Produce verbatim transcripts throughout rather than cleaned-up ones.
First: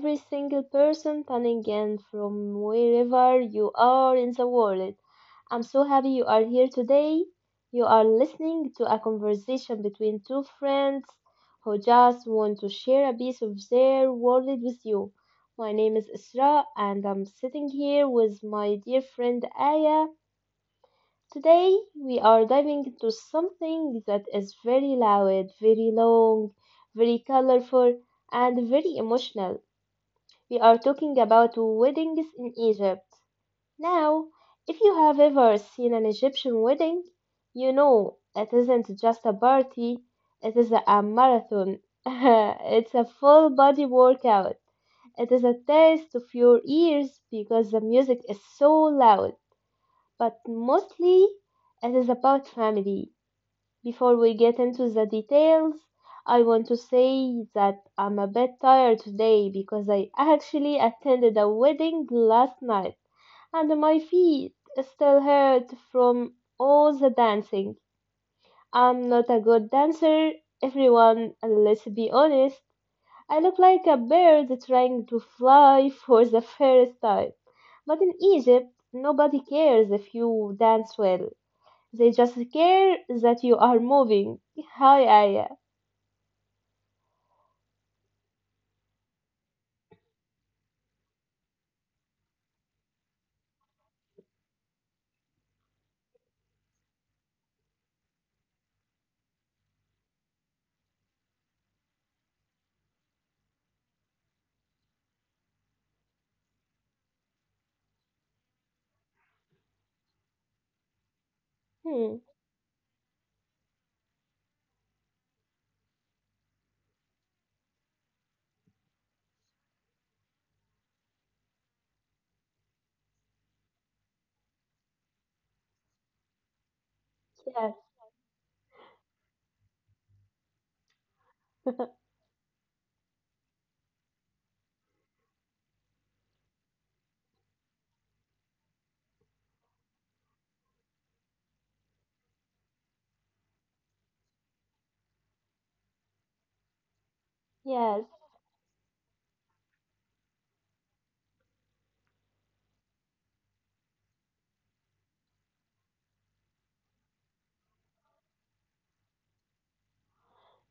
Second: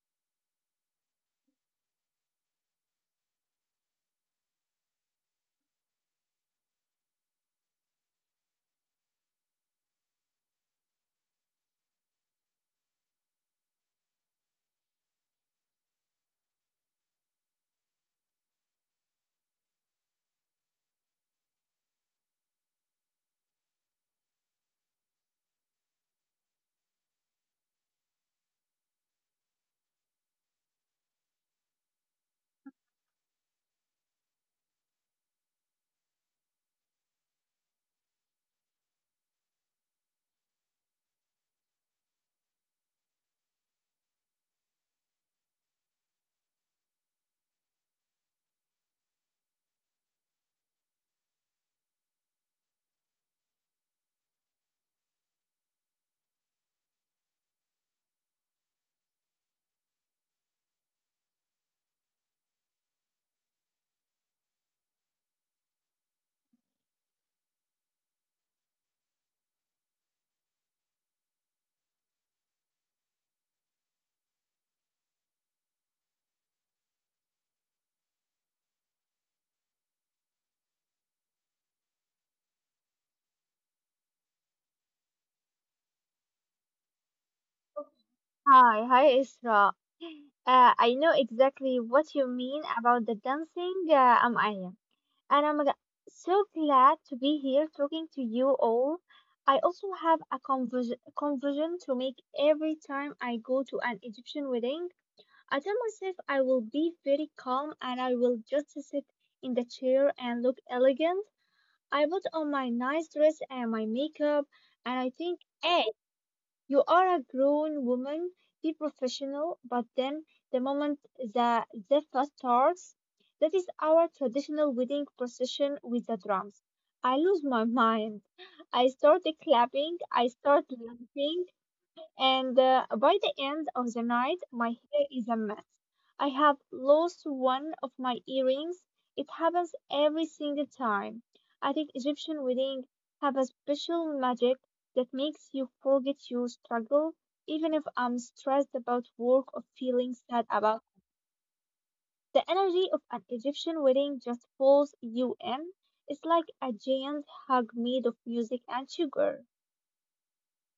every single person tuning in from wherever you are in the world. I'm so happy you are here today. You are listening to a conversation between two friends who just want to share a piece of their world with you. My name is Isra and I'm sitting here with my dear friend Aya. Today we are diving into something that is very loud, very long, very colorful, and very emotional. We are talking about weddings in Egypt. Now, if you have ever seen an Egyptian wedding, you know it isn't just a party, it is a marathon. It's a full body workout. It is a test of your ears because the music is so loud, but mostly it is about family. Before we get into the details, I want to say that I'm a bit tired today because I actually attended a wedding last night and my feet still hurt from all the dancing. I'm not a good dancer, everyone, let's be honest. I look like a bird trying to fly for the first time. But in Egypt, nobody cares if you dance well. They just care that you are moving. Hi, Aya. Hi, hi Isra. Uh, I know exactly what you mean about the dancing. uh, I'm Aya, and I'm g- so glad to be here talking to you all. I also have a convers conversion to make every time I go to an Egyptian wedding. I tell myself I will be very calm and I will just sit in the chair and look elegant. I put Hmm. on my nice dress and my makeup, and I think, hey, you are a grown woman, be professional, but then the moment the zephyr starts. That is our traditional wedding procession with the drums. I lose my Yes. mind. I start clapping, I start laughing, and uh, by the end of the night, my hair is a mess. I have lost one of my earrings. It happens every single time. I think Egyptian weddings have a special magic that makes you forget your struggle, even if Yes. I'm stressed about work or feeling sad about. The energy of an Egyptian wedding just pulls you in. It's like a giant hug made of music and sugar.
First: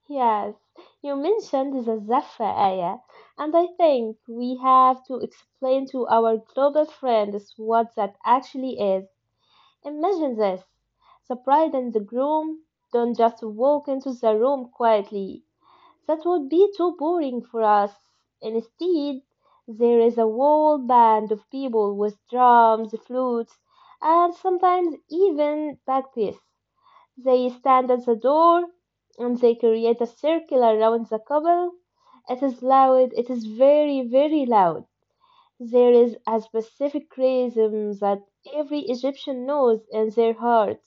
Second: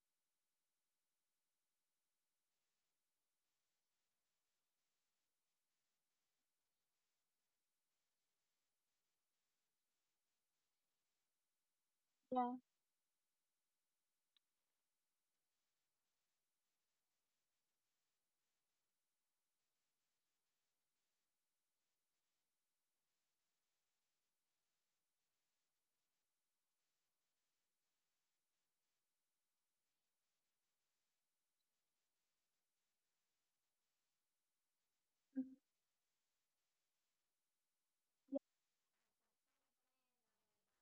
Yes. You mentioned the Zaffa, Aya. And I think we have to explain to our global friends what that actually is. Imagine this. The bride and the Yeah, groom don't just walk into the room quietly. That would be too boring for us. Instead, there is a whole band of people with drums, flutes, and sometimes even bagpipes. They stand at the door and they create a circle around the couple. It is loud, it is very, very loud. There is a specific rhythm that every Egyptian knows in their heart.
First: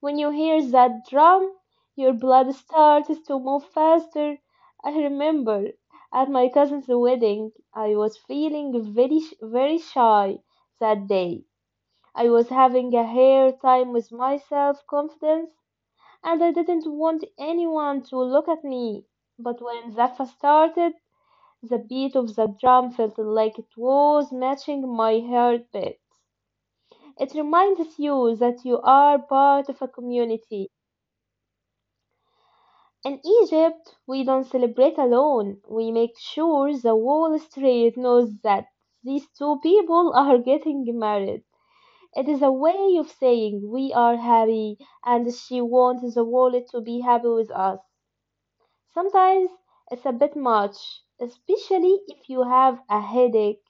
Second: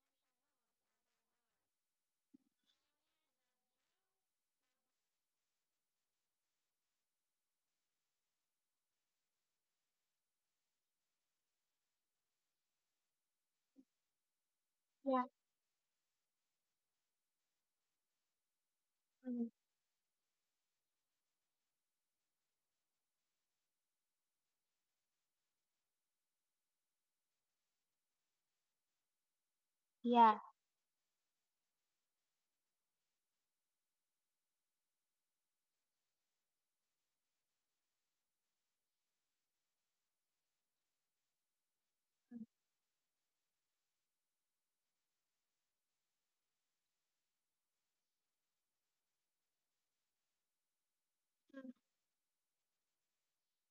When you hear that drum, your blood starts to move faster. I remember at my cousin's wedding, I was feeling very, sh- very shy that day. I was having a hair time with my self confidence, and I didn't want anyone to look at me. yeah, But when Zaffa started, the beat of the drum felt like it was matching my heartbeat. It reminds you that you are part of a yeah. community. In Egypt, we don't celebrate alone. We make sure the whole street knows that these two people are getting married. It is a way of saying we are happy and she wants the world to be happy with us. Sometimes it's a bit much, especially if you have a headache,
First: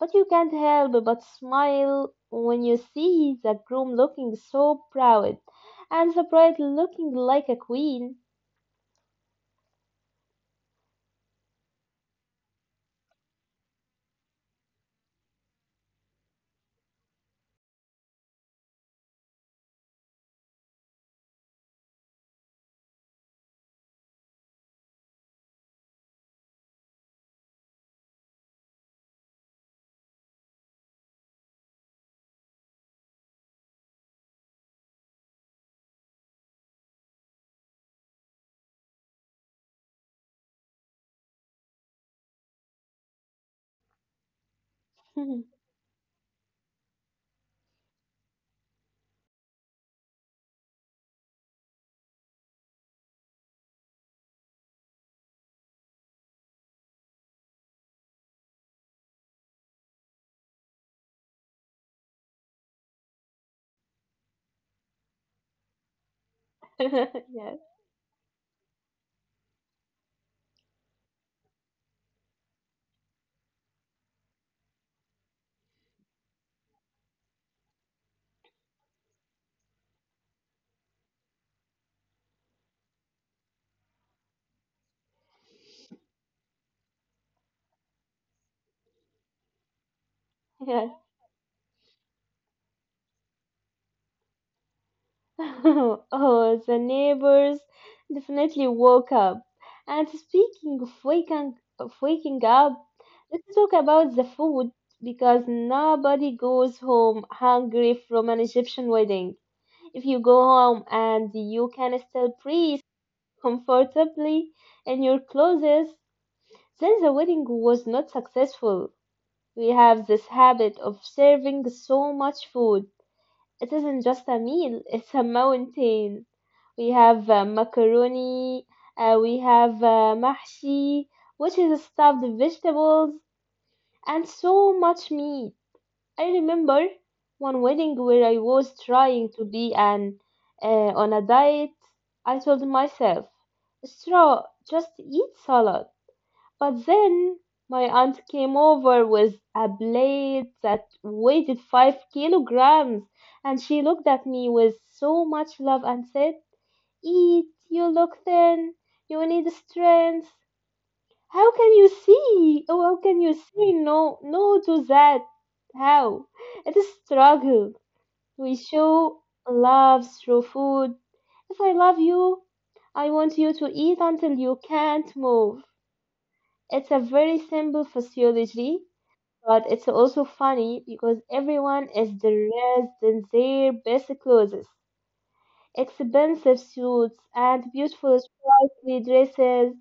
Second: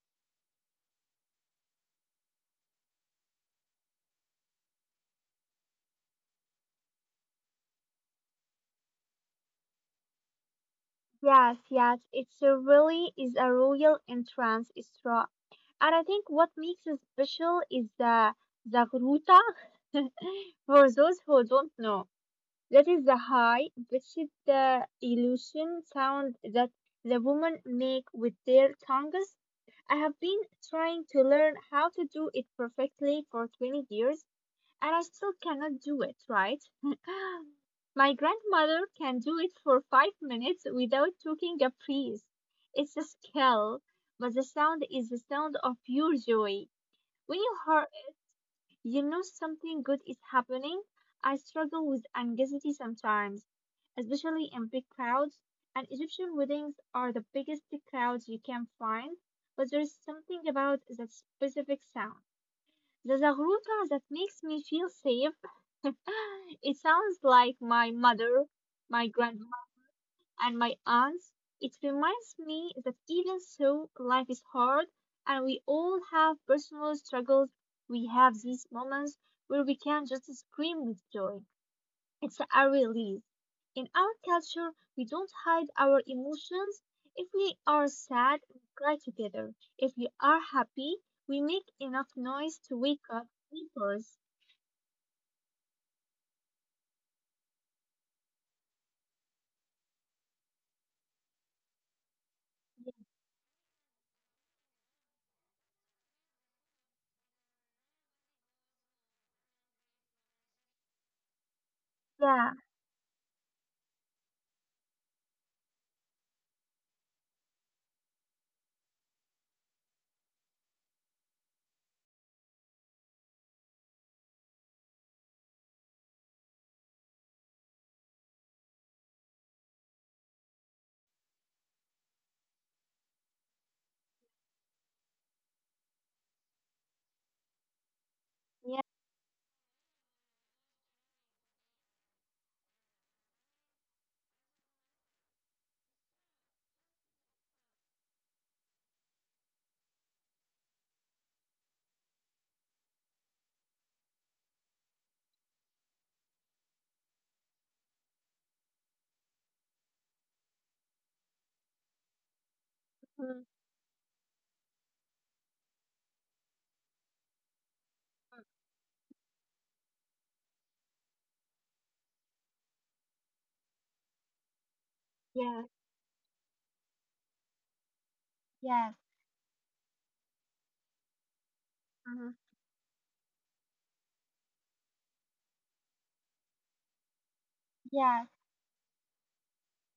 but you can't help but smile when you see the groom looking so proud and the bride looking like a queen. Yes, yes, it's a really is a royal entrance, Isra. And I think what makes it special is the Zagruta. For those who don't know, that is the high pitched the illusion sound that the women make with their tongues. I have been trying to learn how to do it perfectly for twenty years, and I still cannot do it, right? My grandmother can do it for five minutes without taking a breath. It's a skill, but the sound is the sound of pure joy. When you hear, you know something good is happening. I struggle with anxiety sometimes, especially in big crowds. And Egyptian weddings are the biggest crowds you can find, but there is something about that specific sound. The zagruta that makes me feel safe. It sounds Yeah. like my mother, my grandma, and my aunts. It reminds me that even though life is hard and we all have personal struggles, we have these moments where we can just scream with joy. It's a release. In our culture, we don't hide our emotions. If we are sad, we cry together. If we are Yeah. happy, we make enough noise to wake up neighbors. Oh, the neighbors definitely woke up. And speaking of waking of waking up, let's talk about the food because nobody goes home hungry from an Egyptian wedding. If you go home and you can still Yeah, breathe comfortably in your clothes, then the wedding was not successful. We have this habit of serving so much food. It isn't just a meal, it's a mountain. We have uh, macaroni, uh, we have uh, mahshi, which is stuffed vegetables, and so much meat. I remember one wedding where I yeah, was trying to be an uh, on a diet. I told myself, straw, just eat salad. But then my aunt came over with a blade that weighed five kilograms, and she looked at me with so much love and said, Eat, you look thin, you need strength. How can you see? Oh, how can you mm, say no, no to that? How? It is struggle. mm, We show love through food. If I love you, I want you to eat until you can't yeah. move. It's a very simple Yes. physiology, but it's also funny because everyone is Hmm. dressed in their best clothes, expensive suits and Yes. beautiful sparkly dresses,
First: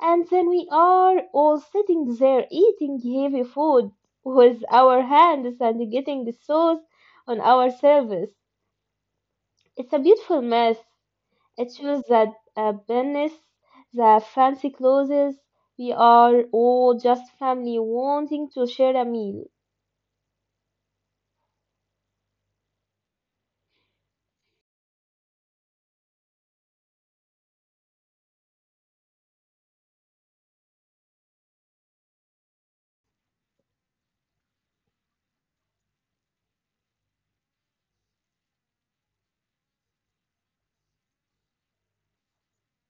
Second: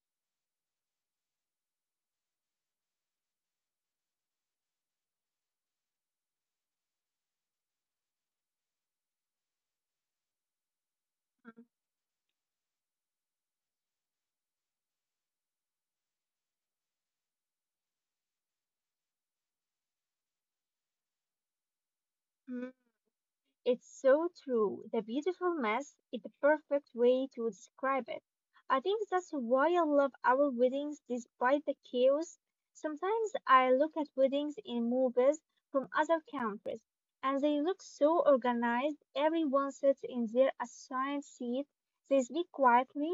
and then we are all sitting there eating heavy food with our hands and getting sauce on ourselves. It's a beautiful mess. It shows that uh, business, the fancy clothes, we are all just family wanting to share a meal. Hmm. It's so true. The beautiful mess is the perfect way to describe it. I think that's why I love our weddings despite the chaos. Sometimes I look at weddings in movies from other countries and they look so organized. Everyone sits in their assigned seat. They speak quietly.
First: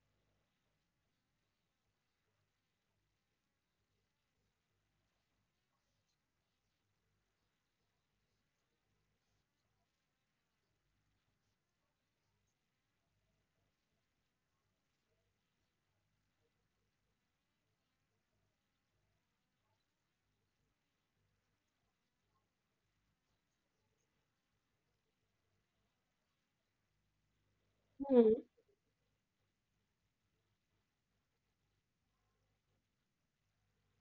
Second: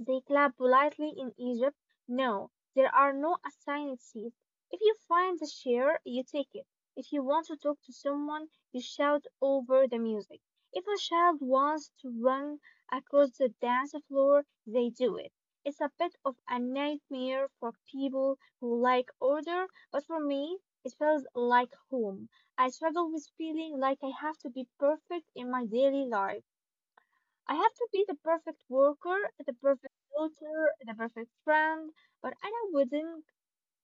They clap politely. In Egypt, no, there are no assigned seats. If you find the chair, you take it. If you want to talk to someone, you shout over the music. If a child wants to run across the dance floor, they do it. It's a bit of a nightmare for people who like order, but for me, it feels like home. I struggle with feeling like I have to be perfect in my daily life. I have to be Hmm. the perfect worker, the perfect daughter, the perfect friend, but I a wedding,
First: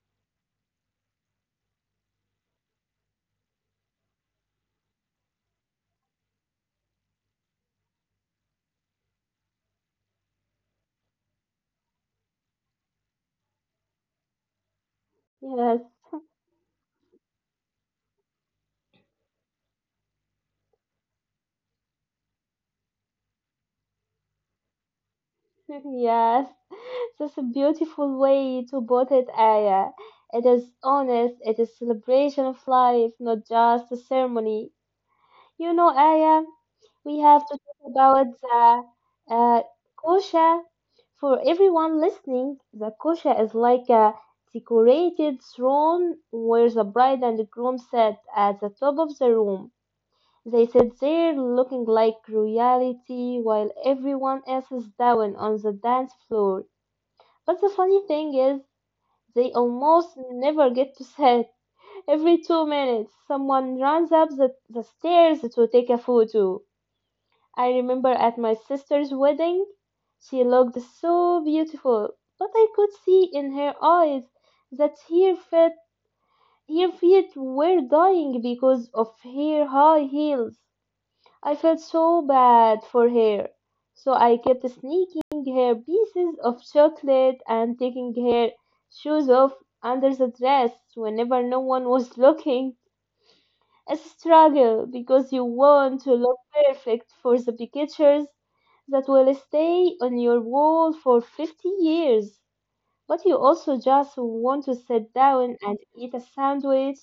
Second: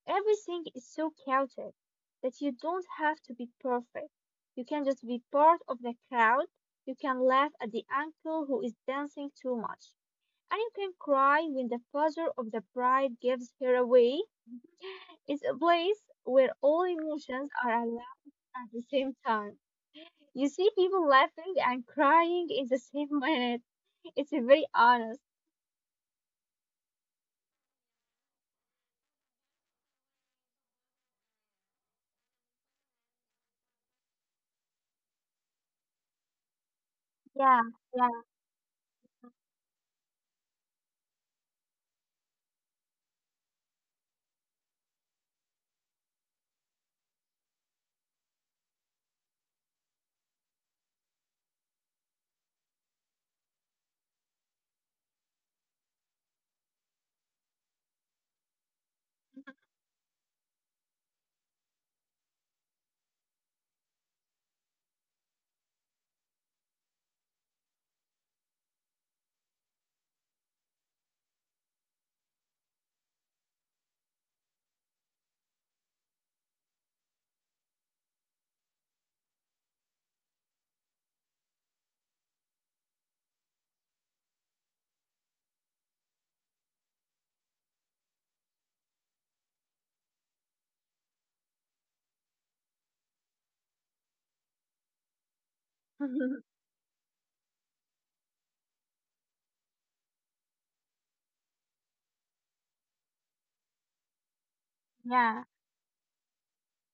everything is so chaotic that you don't have to be perfect. You can just be part of the crowd. You can laugh at the uncle who is dancing too much. And you can cry when the father of the bride gives her away. It's a Yes, place where all emotions are allowed at the same time. You see people laughing and crying in the same minute. It's a very honest. yes. That's a beautiful way to put it, Aya. It is honest, it is celebration of life, not just a ceremony. You know, Aya, we have to Yeah, talk yeah, about the uh, kosher. For everyone listening, the kosher is like a decorated throne where the bride and the groom sit at the top of the room. They sit there looking like royalty while everyone else is down on the dance floor. But the funny thing is, they almost never get to sit. Every two minutes, someone runs up the, the stairs to take a photo. I remember at my sister's wedding, she looked so beautiful, but I could see in her eyes that her feet, her feet were dying because of her high heels. I felt so bad for her, so I kept sneaking her pieces of chocolate and taking her shoes off under the dress whenever no one was looking, a struggle because you want to look perfect for the pictures that will stay on your wall for fifty years. But you also just want to sit yeah. down and eat a sandwich.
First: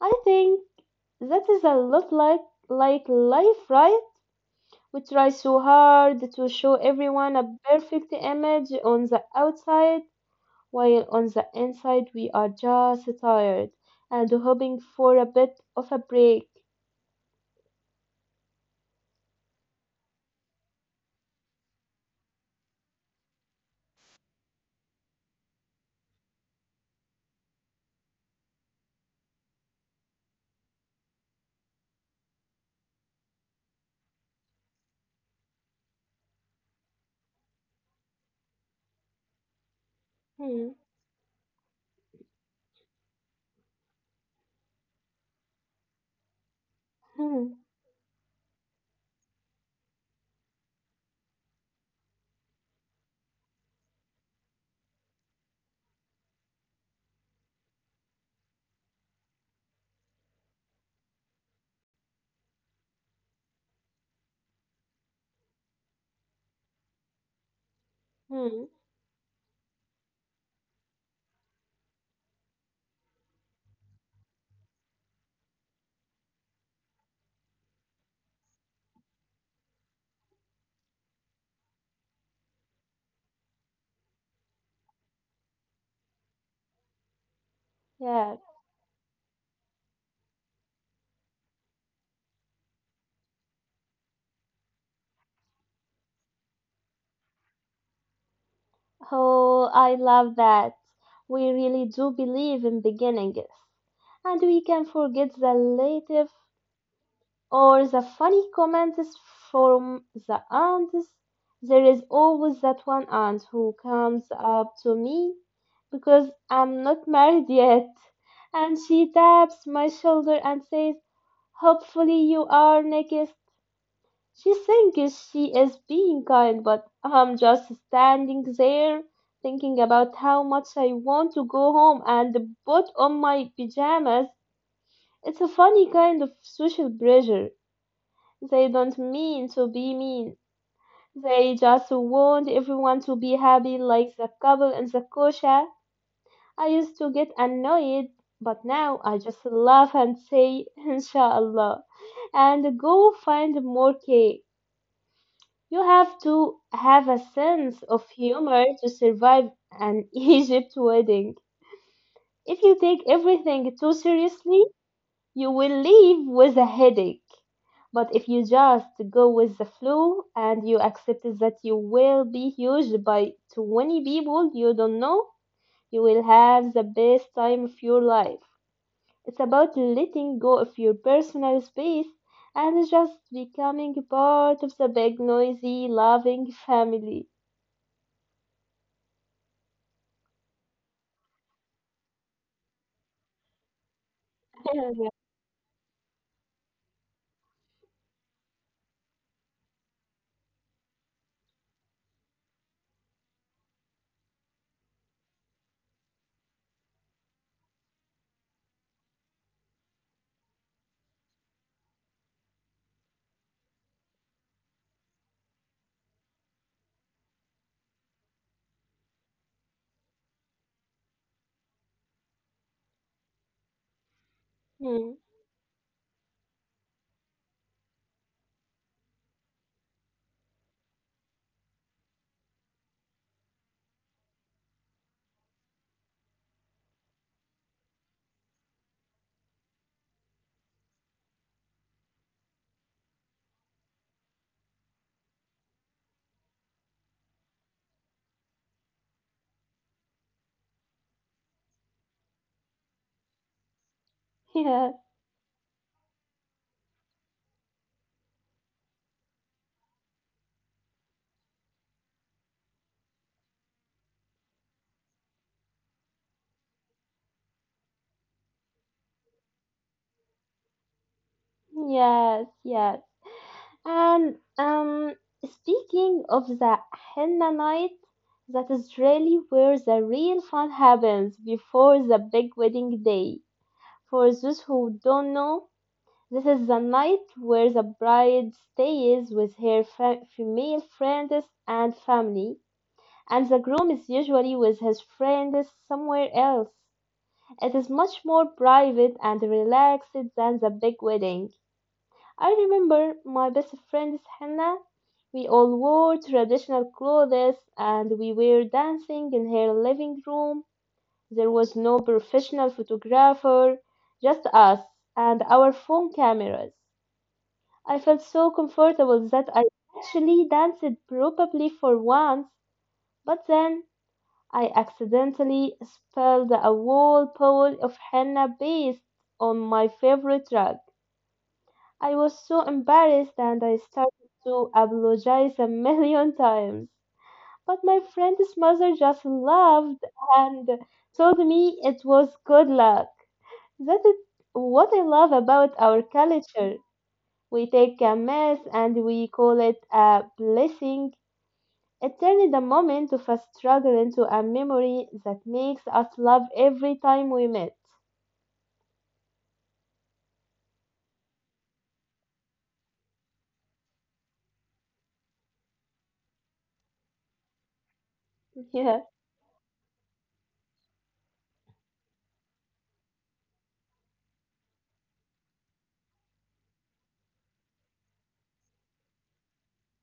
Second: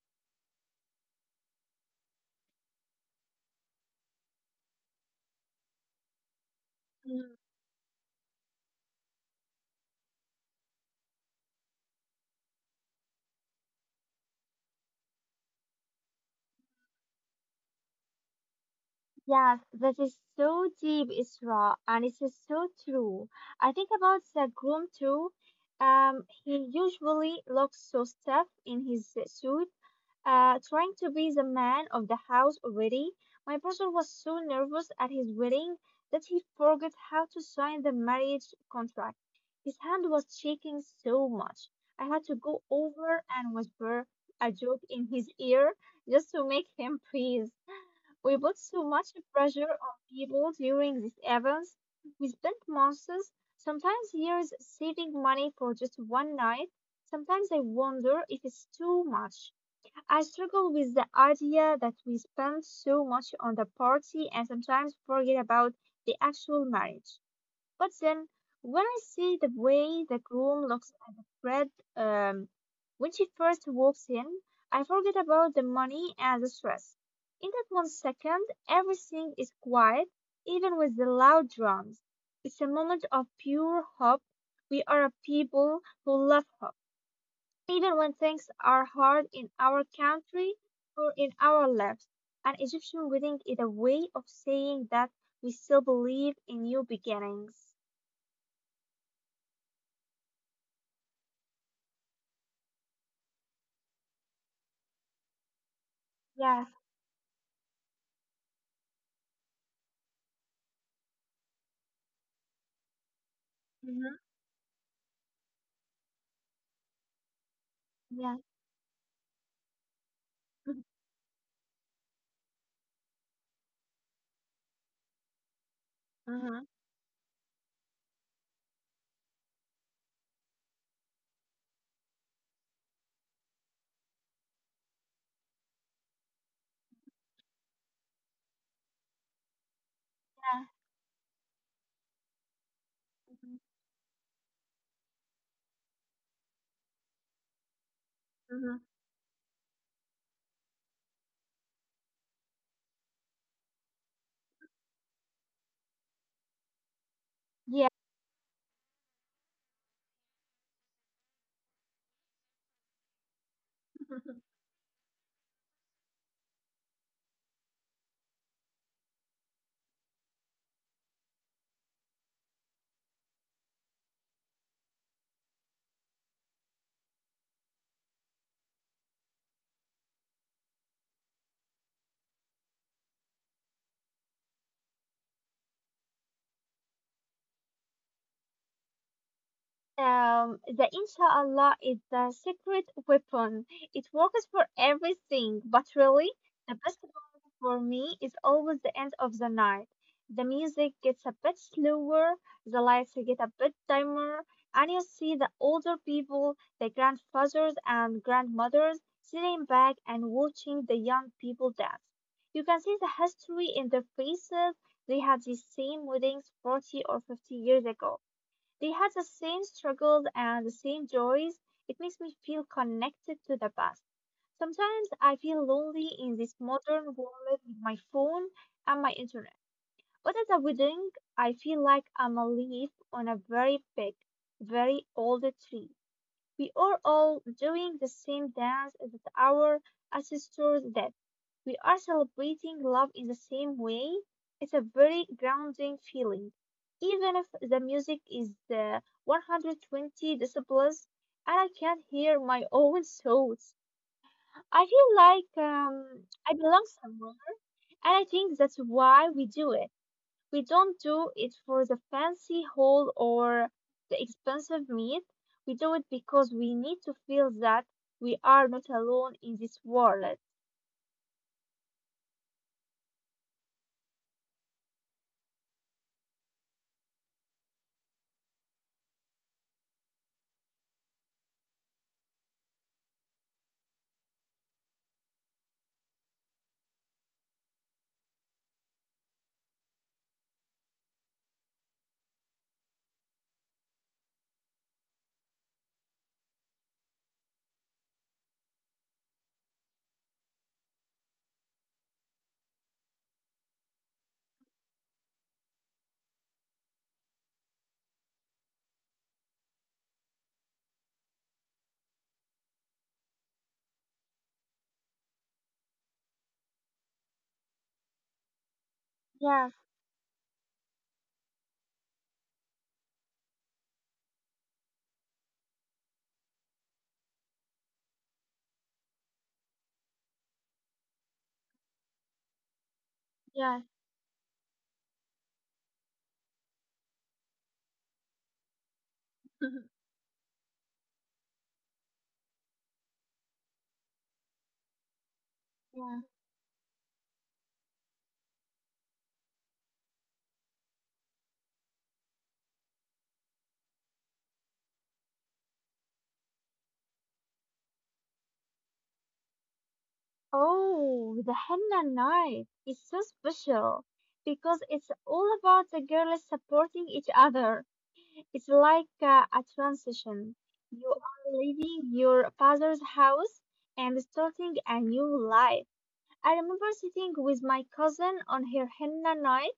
I think that is a lot like, like life, right? We try so hard to show everyone Mm. a perfect image on the outside, while on the inside we are just tired and hoping for a bit of a break. Yes, that is so deep, Isra, and it is so true. I think about the groom too. Um, he usually looks so stiff in his suit, uh, trying to be the man of the house already. My brother was so nervous at his wedding that he forgot how to sign the marriage contract. His hand was Hmm. shaking so much. I had to go over and whisper a joke in his ear just to make him freeze. We put so much pressure on people during these events. We spent months, sometimes years, saving money for just one night. Sometimes I wonder if it's too much. I struggle with the idea that we spend so much on the party and sometimes forget about the actual marriage. But then, Hmm, when I see the way the groom looks at the bride um, when she first walks in, I forget about the money and the stress. In that one second, everything is quiet, even with the loud drums. It's a moment of pure hope. We are a people who love hope. Even when yeah. things are hard in our country or in our lives, an Egyptian wedding is a way of saying that we still believe in new beginnings. Oh, I love that. We really do believe in beginnings. And we can forget the relative Yes. or the funny comments from the aunts. There is always that one aunt who Mm-hmm. comes up to me because I'm not married yet. Yeah. And she taps my shoulder and says, Hopefully you are next. She thinks she is being Mm-hmm. kind, but I'm just standing there thinking about how much I want to go home and put on my pajamas. It's a funny kind of social pressure. They don't mean to be mean. Yeah. They just want everyone to be happy like the couple in the kosher. I used to get annoyed, but Mm-hmm. now I just laugh and say, Inshallah, and go find more cake. You have to have a sense of humor to survive an Egypt wedding. If you take everything too Yeah. seriously, you will leave with a headache. But if you just go with the flow and you accept that you will be used by twenty people you don't know, you will have the best time of your life. It's about letting go of your personal space and just becoming part of the big, noisy, loving family. Um, the inshallah is the secret weapon. It works for Yeah. everything, but really, the best one for me is always the end of the night. The music gets a bit slower, the lights get a bit dimmer, and you see the older people, the grandfathers and grandmothers, sitting back and watching the young people dance. You can see the history in their faces. They had these same weddings forty or fifty years ago. They had the same struggles and the same joys. It makes me feel connected to the past. Sometimes Hmm. I feel lonely in this modern world with my phone and my internet. But at a wedding, I feel like I'm a leaf on a very big, very old tree. We are all doing the same dance that our ancestors did. We are celebrating love in the same way. It's a very grounding feeling. Even if the music is uh, one hundred twenty decibels and I can't hear my own thoughts, I Yeah, feel like um, I belong somewhere. And I think that's why we do it. We don't do it for the fancy haul or the expensive meat. We do it because we need to feel that we are not alone in this world. yes, yes. And um, speaking of the henna night, that is really where the real fun happens before the big wedding day. For those who don't know, this is the night where the bride stays with her fa- female friends and family, and the groom is usually with his friends somewhere else. It is much more private and relaxed than the big wedding. I remember my best friend Hannah. We all wore traditional clothes and we were dancing in her living room. There was no professional photographer, just us and our phone cameras. I felt so comfortable that I Yes, actually danced probably for once, but then I accidentally spelled a whole poem of Hannah based on my favorite track. I was so embarrassed and I yes, started to apologize a million times. But my friend's mother just laughed and told me it was good luck. That is what I love about our yeah. culture. We take a mess and we call it a blessing. It turned the moment of a struggle into a memory that makes us love every time we met. Oh, the henna night is so special because it's all about the girls supporting each other. It's Yeah. like uh, a transition. You are leaving your father's house and starting a new life. I remember sitting with my cousin on her henna night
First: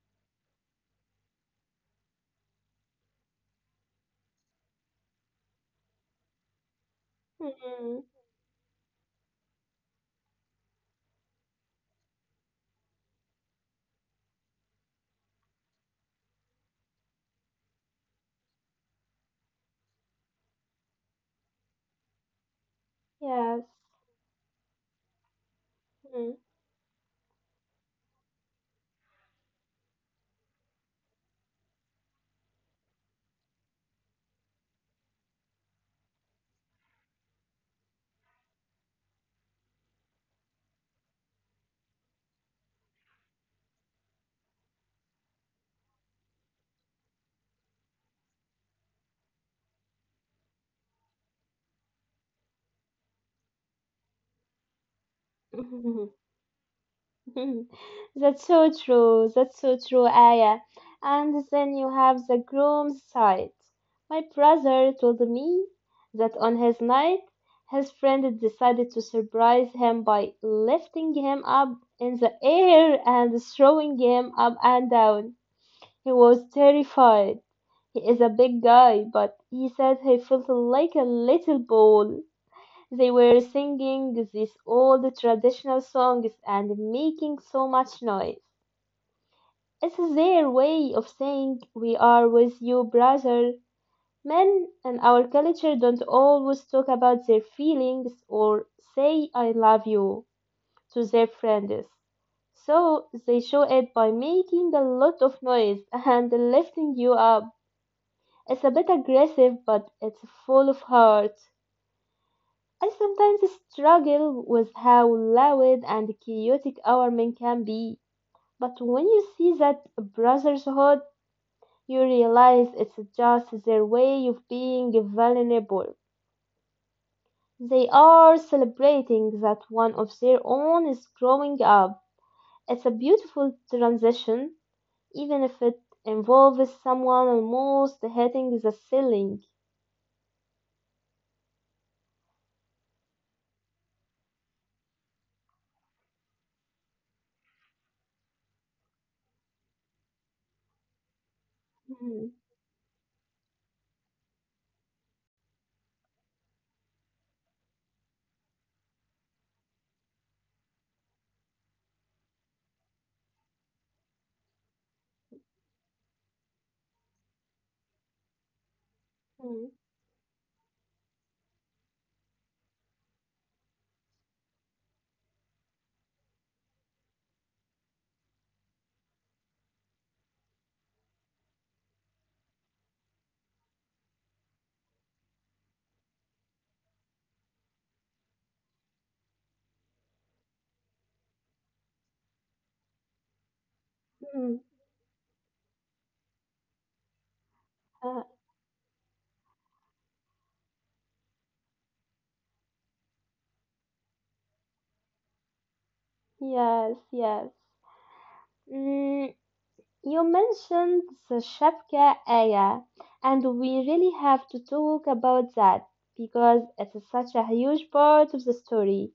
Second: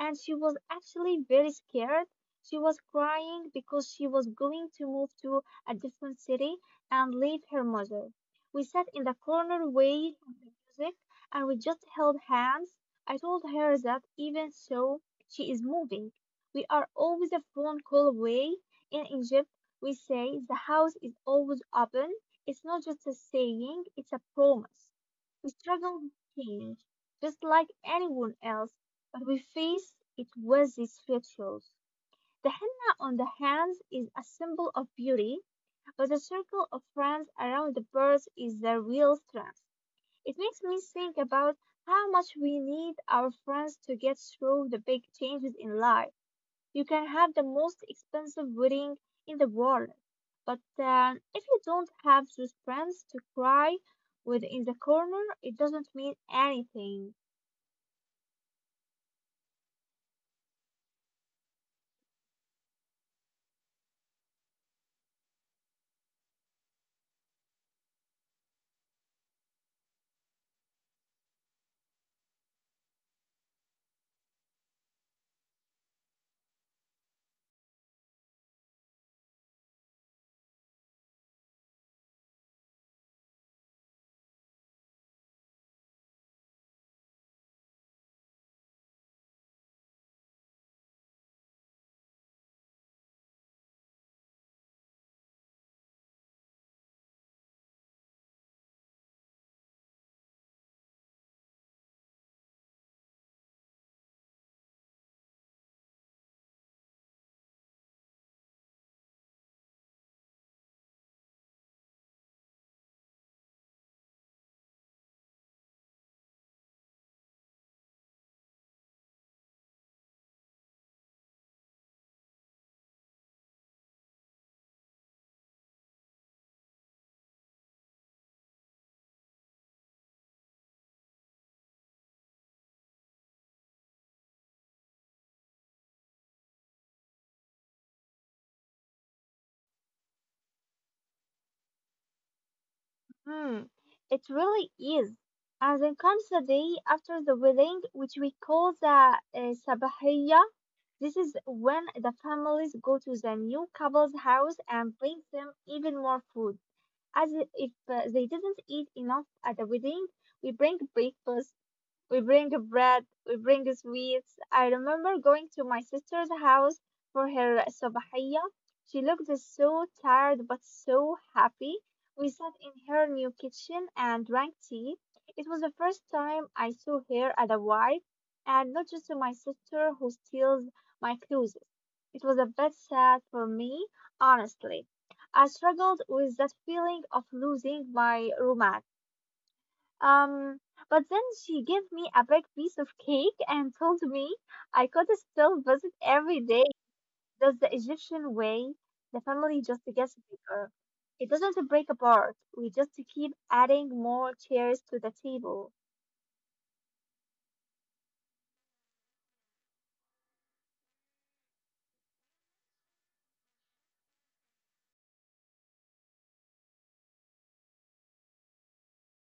and she was actually very scared. She was crying because she was going to move to a different city and leave her Mm, mother. We sat in the corner way of the music and we just held hands. I told her that even so, she is moving. We are always a phone call away. In Egypt, we say the house is always open. It's not just a yes. saying, it's a promise. We struggle with change, just like anyone else, but we face it with these rituals. The henna on the hands is a symbol of beauty, but the circle of fronds around the birds is the real strength. It makes me think about how much we need our friends to get through the big changes in life. You can have the most expensive wedding in the world, but um, if you don't have those friends to cry with in the corner, it doesn't mean Mm. anything. That's so true. That's so true, Aya. And then you have the groom's side. My brother told me that on his night, his friend decided to surprise him by lifting him up in the air and throwing him up and down. He was terrified. He is a big guy, but he said he felt like a little ball. They were singing these old traditional songs and making so much noise. It's their way of saying, We are with you, brother. Men in our culture don't always talk about their feelings or say, I love you to their friends. So they show it by making a lot of noise and lifting you up. It's a bit aggressive, but it's full of heart. I sometimes struggle with how loud and chaotic our men can be, but when you see that brotherhood, you realize it's just their way of being vulnerable. They are celebrating that one of their own is growing up. It's a beautiful transition, even if it involves someone almost hitting the ceiling. Hmm, it really is. And then comes the day after the wedding, which we call the uh, sabahiyya. This is when the Mhm, families go to the new couple's house and bring them even more food. As if uh, they didn't eat enough at the wedding, we bring breakfast, we bring bread, we bring sweets. I remember going to my sister's house for her sabahiyya. She looked mhm, so tired but so happy. We sat in her new kitchen and drank tea. It was the first time I saw her as a wife and not just my sister who steals my clothes. It was a bit sad for me, honestly. I struggled with that feeling of losing my roommate. Um, but then she gave me a big piece of cake and told me mhm. I could still visit every day. That's the Uh, Egyptian way. The family just gets bigger. It doesn't break apart. We just keep adding more chairs to the table. yes, yes. Mm, you mentioned the Shafka ayah, and we really have to talk about that because it is such a huge part of the story.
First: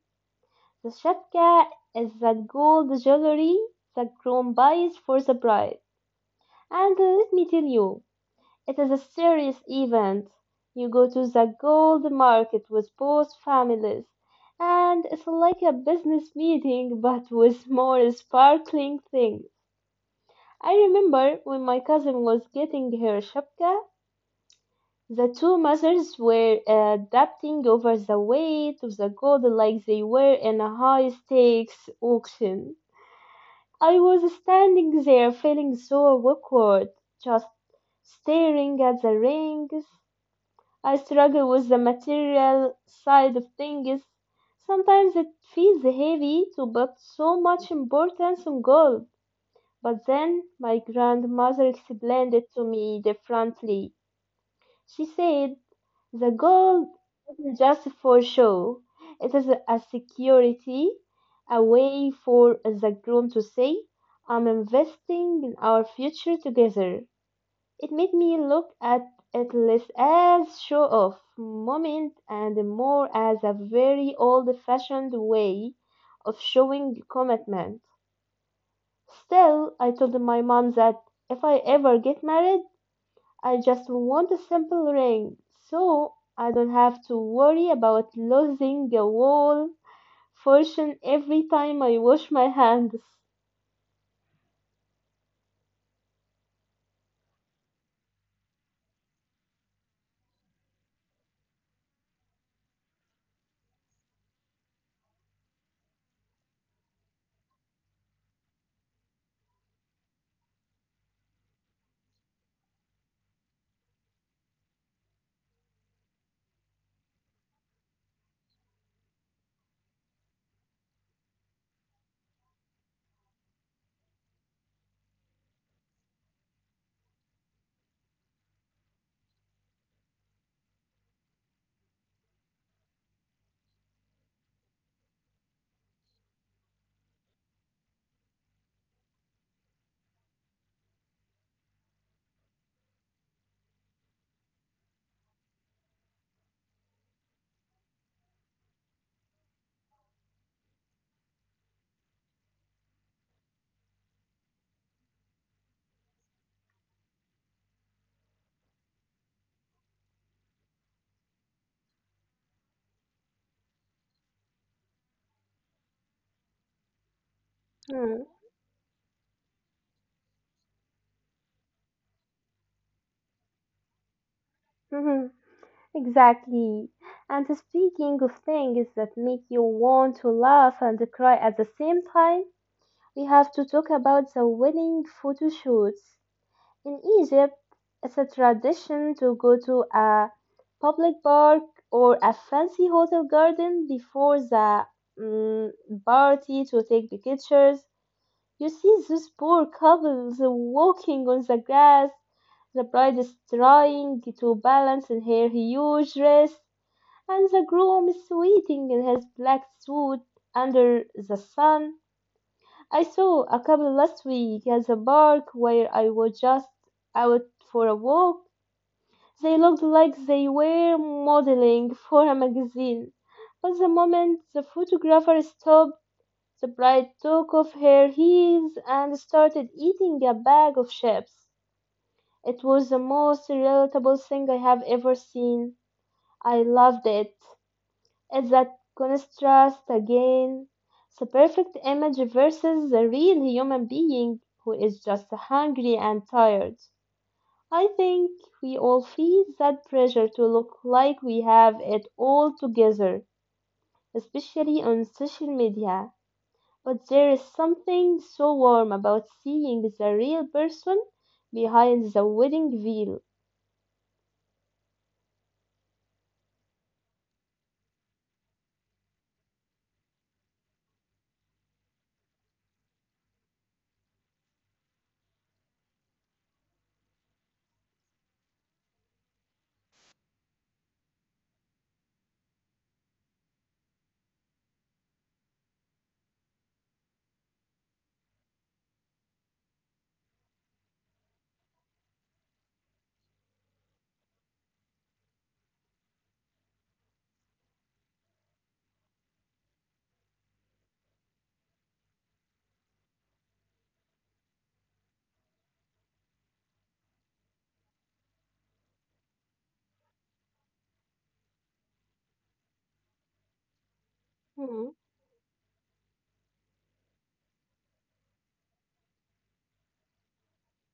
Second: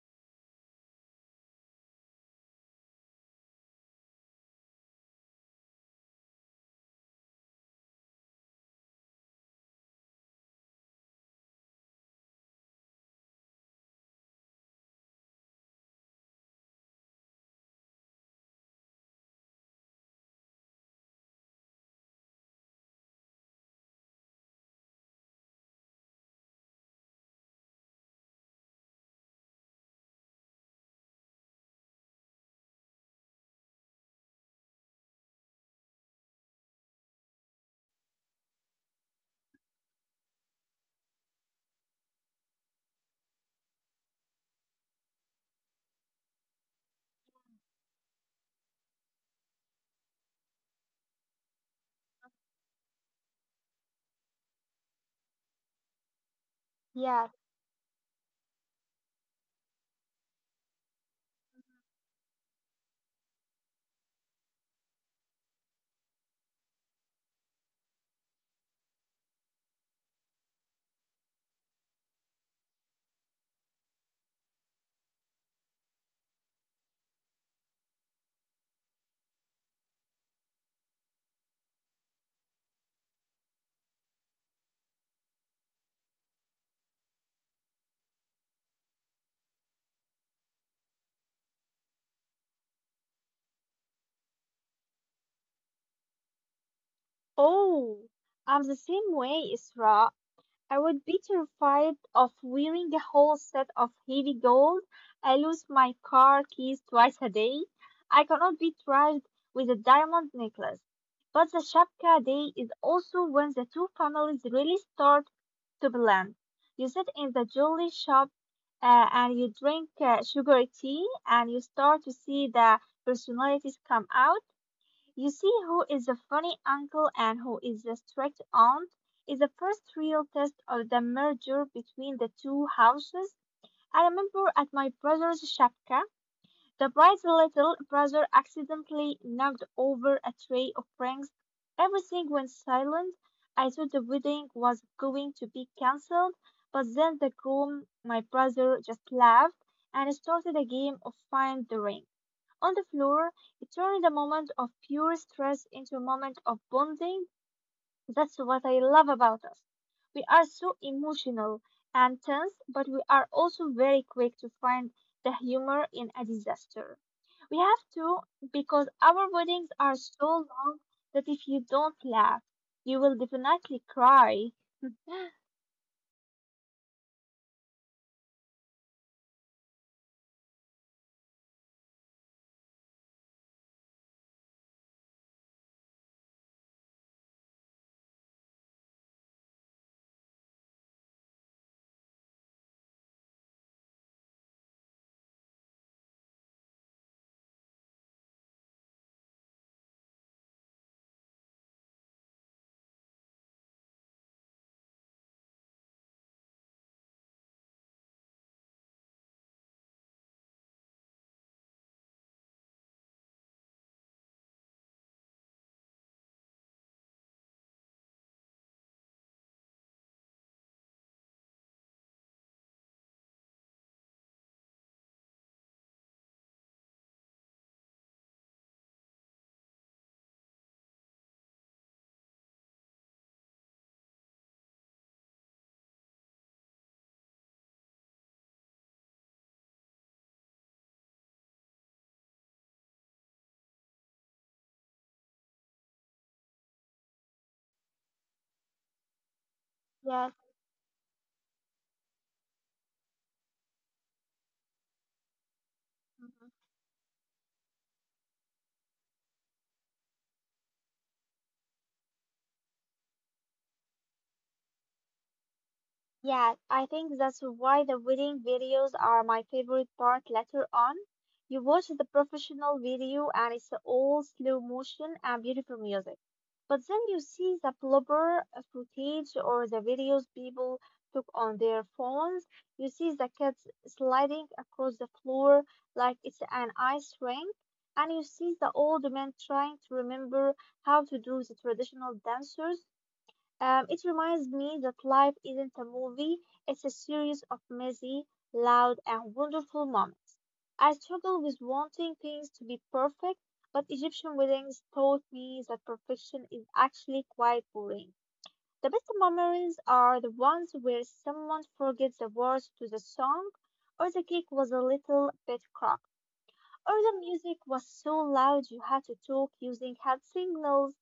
The Shafka is that gold jewelry that groom buys for the bride. And let me tell you, it is a serious event. You go to the gold market with both families, and it's like a business meeting but with more sparkling things. I remember when my cousin was getting her shapka, the two mothers were uh, debating over the weight of the gold like they were in a high stakes auction. I was standing there feeling so awkward, just staring at the rings. I struggle with the material side of things. Sometimes it feels heavy to put so much importance on gold. But then my grandmother explained it to me differently. She said the gold Yeah. isn't just for show, it is a security, a way for the groom to say, I'm investing in our future together. It made me look at it less as show off moment and more as a very old fashioned way of showing commitment. Still, I told my mom that if I ever get married, I just want a simple ring so I don't have to worry about losing a whole fortune every time I wash my hands. Oh, I'm the same way, Isra. I would be terrified of wearing a whole set of heavy gold. I lose my car keys twice a day. I cannot be trusted with a diamond necklace. But the Shapka day is also when the two families really start to blend. You sit in the jewelry shop uh, and you drink uh, sugary tea and you start to see the personalities come out. You see who is the funny uncle and who is the strict aunt is the first real test of the merger between the two houses. I remember at my brother's shapka, the bride's little brother accidentally knocked over a tray of rings. Everything went silent. I thought the wedding was going to be cancelled, but then the groom, my brother, just laughed and started a game of find the ring on the floor. It turned a moment of pure stress into a moment of bonding. That's what I love about us. We are so emotional and tense, but we are also very quick to find the humor in a disaster. We have Hmm. to because our weddings are so long that if you don't laugh, you will definitely cry. Mhm. Exactly. And speaking of things that make you want to laugh and cry at the same time, we have to talk about the wedding photo shoots. In Egypt, it's a tradition to go to a public park or a fancy hotel garden before the mm, party to take the pictures. You see those poor couples walking on the grass. The bride is trying to balance in her huge dress, and the groom is waiting in his black suit under the sun. I saw a couple last week at the park where I was just out for a walk. They looked like they were modeling for a magazine. But the moment the photographer stopped, the bride took off her heels and started eating a bag of chips. It was the most relatable thing I have ever seen. I loved it. It's that contrast again. It's a perfect image versus the real human being who is just hungry and tired. I think we all feel that pressure Yes. to look like we have it all together, especially on social media. Mm-hmm. But there is something so warm about seeing the real person behind the wedding veil. Yeah, I think that's why the wedding videos are my favorite part later on. You watch the professional video and it's all slow motion and beautiful music. But then you see the blooper footage or the videos people took on their phones. You see the kids sliding across the floor like it's an ice rink. And you see the old man trying to remember how to do the traditional dancers. Um, it reminds me that life isn't a movie, it's a series of messy, loud, and wonderful moments. I struggle with wanting things to be perfect, but Egyptian weddings taught me that perfection is actually quite boring. The best memories are the ones where someone forgets the words to the song, or the cake was a Hmm. little bit cracked, or the music was so loud you had to talk using hand signals.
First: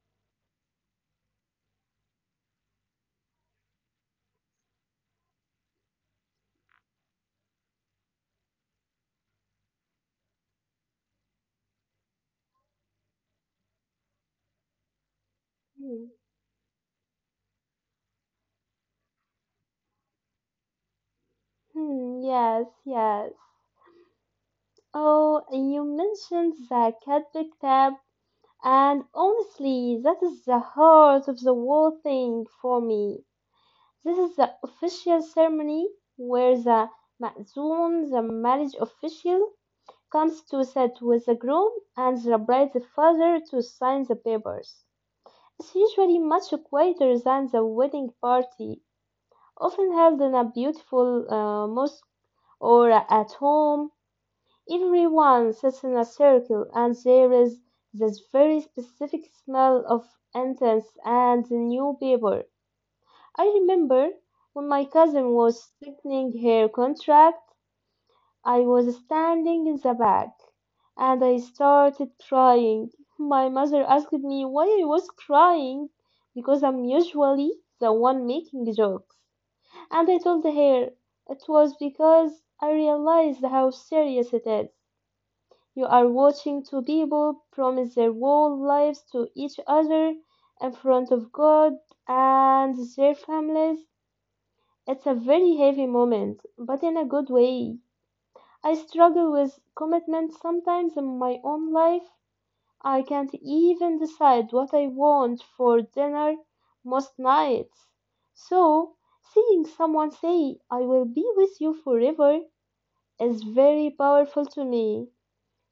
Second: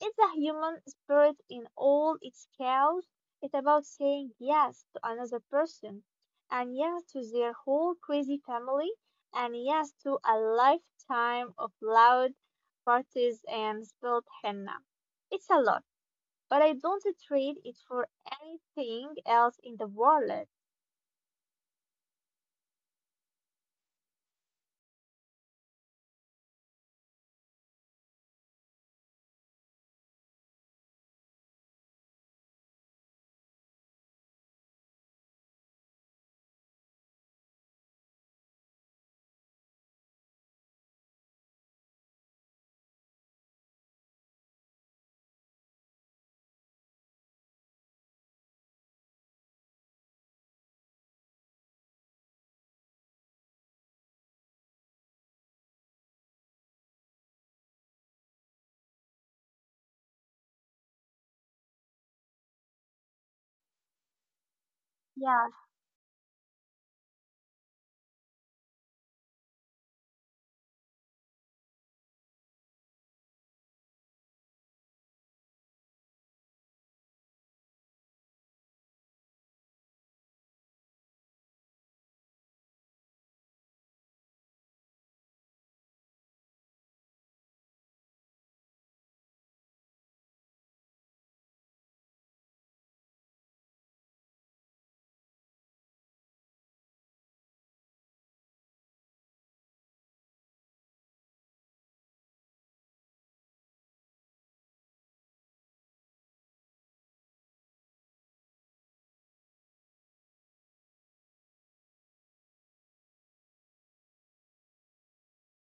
It's the human spirit in all its chaos. It's about saying yes to another person, and yes to their whole crazy family, and yes to a lifetime of loud parties and spilled henna. It's a lot, Hmm. but I don't trade it for anything else in the world. Hmm, yes, yes. Oh, and you mentioned the Cadbury tab. And honestly, that is the heart of the whole thing for me. This is the official ceremony where the ma'zum, the marriage official, comes to sit with the groom and the bride's father to sign the papers. It's usually much quieter than the wedding party, often held in a beautiful uh, mosque or at home. Everyone sits in a circle and there is this very specific smell of incense and new paper. I remember when my cousin Yeah, was signing her contract, I was standing in the back and I started crying. My mother asked me why I was crying because I'm usually the one making jokes. And I told her it was because I realized how serious it is. You are watching two people promise their whole lives to each other in front of God and their families. It's a very heavy moment, but in a good way. I struggle with commitment sometimes in my own life. I can't even decide what I want for dinner most nights. So, seeing someone say, I will be with you forever, is very powerful to me.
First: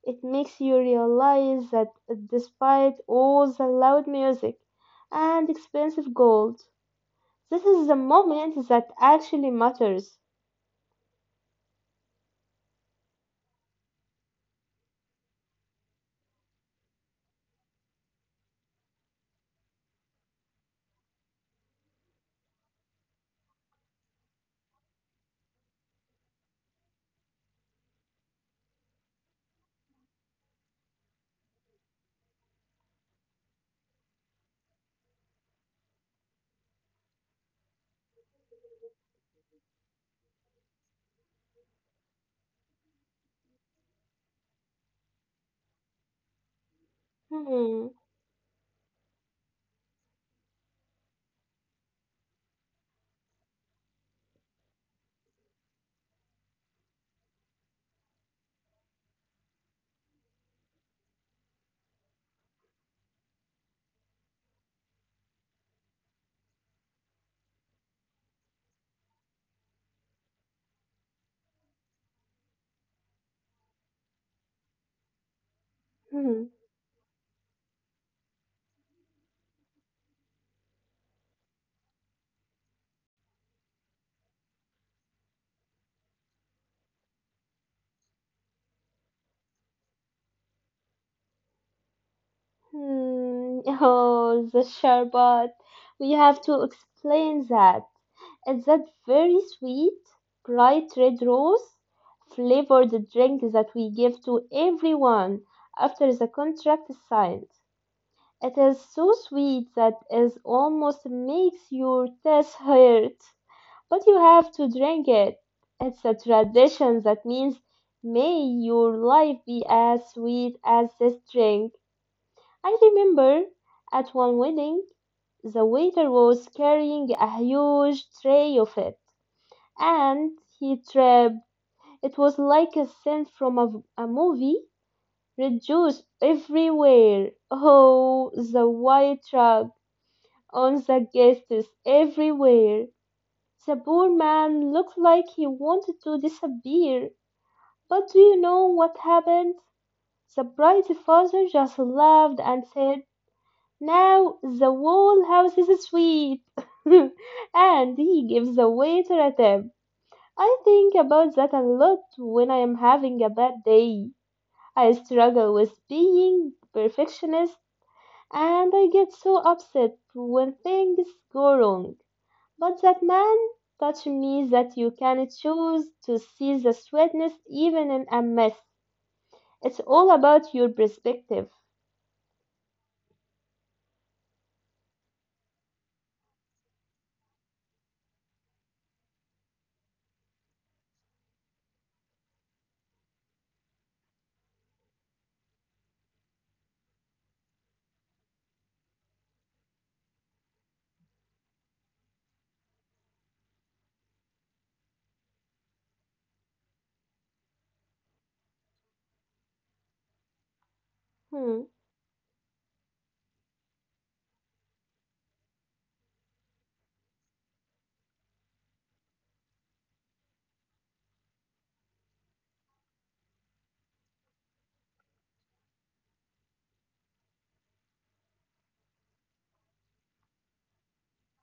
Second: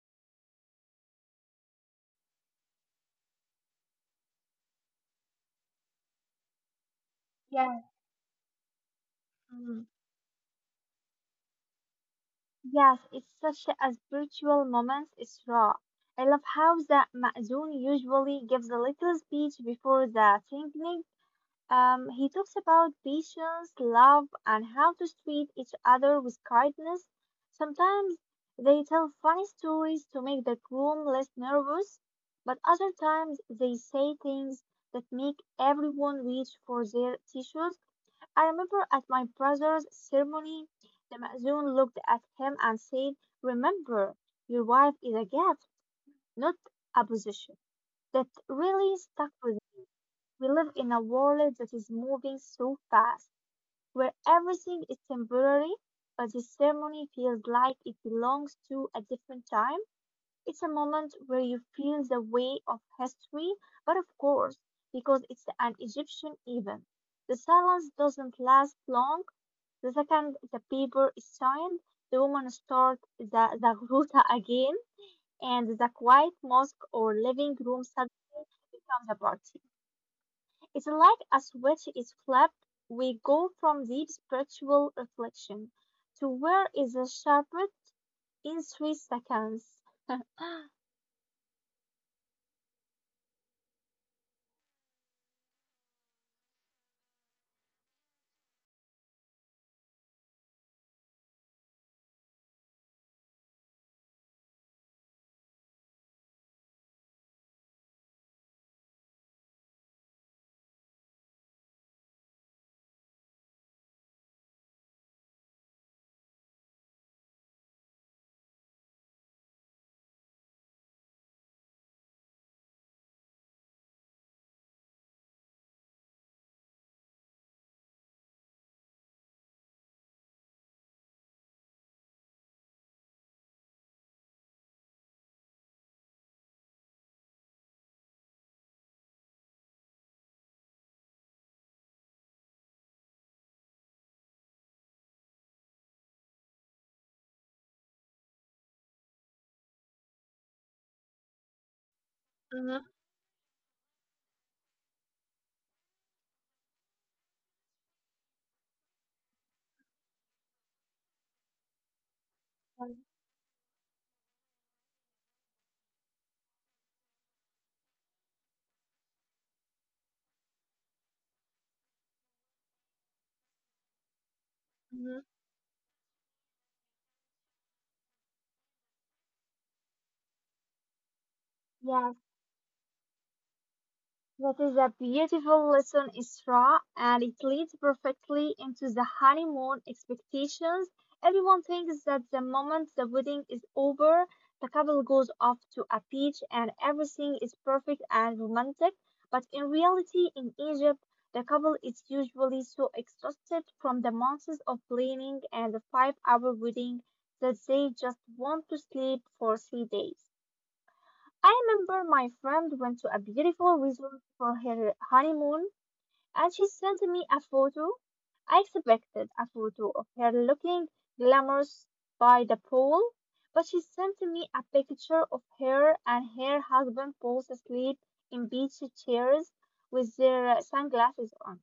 It makes you realize that despite all the loud music and expensive gold, this is the moment that actually yeah. matters. Yes, it's such a spiritual moment. It's raw. I love how the Ma'zun usually gives a little speech before the Tingnig. Um, he talks about patience, love, and how to treat each other with kindness. Sometimes they tell funny stories to make the room less nervous, but other times they say things that make everyone reach for their tissues. I remember at my brother's ceremony the Ma'zun looked at him and said, "Remember, your wife is a gift, not a Hmm. position." That really stuck with me. We live in a world that is moving so fast, where everything is temporary, but this ceremony feels like it belongs to a different time. It's a moment where you feel the weight of history, but of course, because it's an Egyptian event. The silence doesn't last long, the second, the paper style. The woman start the zagruta again, and the Hmm. quiet mosque or living room suddenly becomes a party. It's like a switch is flipped. We go from deep spiritual reflection to where is the shepherd in three seconds. Hmm. Oh, the sherbet. We have to explain that. It's that very sweet, bright red rose flavored drink that we give to everyone after the contract is signed. It is so sweet that it almost makes your teeth hurt, but you have to drink it. It's a tradition that means may your life be as sweet as this drink. I remember at one wedding, the waiter was carrying a huge tray of it, and he tripped. It was like a scene from a, a movie, red juice everywhere. Oh, the white truck. On the guests everywhere. The poor man looked like he wanted to disappear. But do you know what happened? The bride's father just laughed and Mm-hmm. said, now the whole house is sweet. And he gives the waiter a tip. I think about that a lot when I am having a bad day. I struggle with being perfectionist and I get so upset when things go wrong. But that man taught me that you Mm-hmm. can choose to see the sweetness even in a mess. It's all about your perspective. Yeah, that is a beautiful lesson, Isra, and it leads perfectly into the honeymoon expectations. Everyone thinks that the moment the wedding is over, the couple goes off to a beach and everything is perfect and romantic. But in reality, in Egypt, the couple is usually so exhausted from the months of planning and the five hour wedding that they just want to sleep for three days. Hmm. I remember my friend went to a beautiful resort for her honeymoon and she sent me a photo. I expected a photo of her looking glamorous by the pool, but she sent me a picture of her and her husband both asleep in beach chairs with their sunglasses on.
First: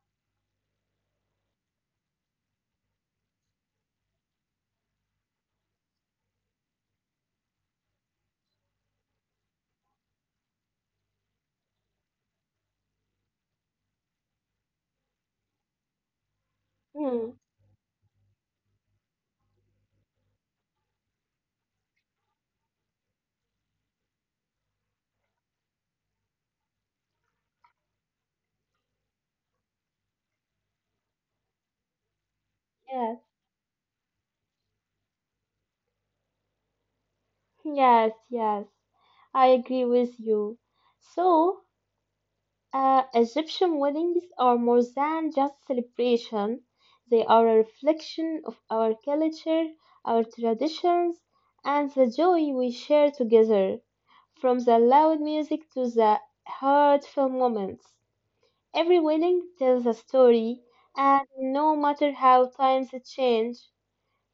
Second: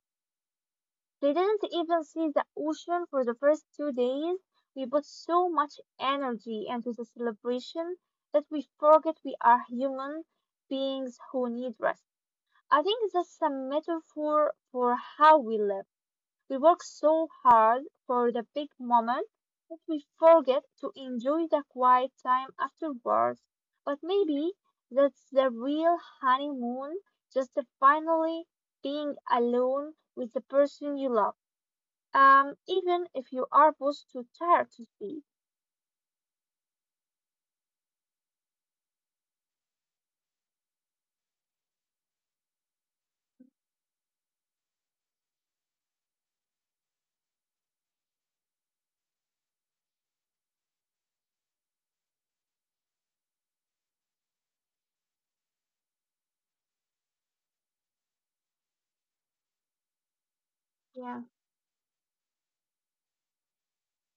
We didn't even see the ocean for the first two days. We put so much energy into the celebration that we forget we are human beings who need rest. I think that's a metaphor for how we live. We work so Hmm. hard for the big moment that we forget to enjoy the quiet time afterwards. But maybe that's the real honeymoon, just finally being alone with the person you love. Um, even Yes. if you are both too tired to speak. Yes. Yes. I agree with you. So, uh, Egyptian weddings are more than just celebration. They are a reflection of our culture, our traditions, and the joy we share together, from the loud music to the heartfelt moments. Every wedding tells a story, and Yeah, no matter how times change,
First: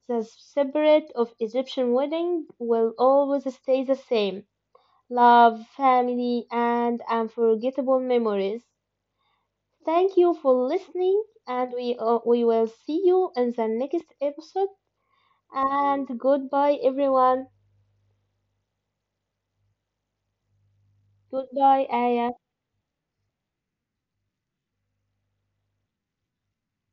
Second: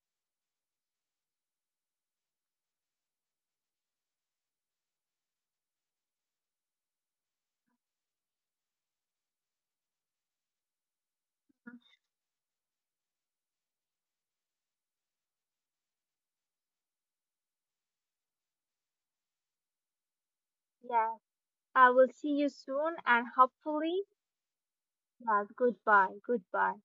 the spirit of Egyptian wedding will always stay the same. Love, family, and unforgettable memories. Thank you for listening, and we, uh, we will see you in the next episode. And goodbye, everyone. yeah. Goodbye, I will Aya. see you soon and hopefully, yeah, goodbye, goodbye.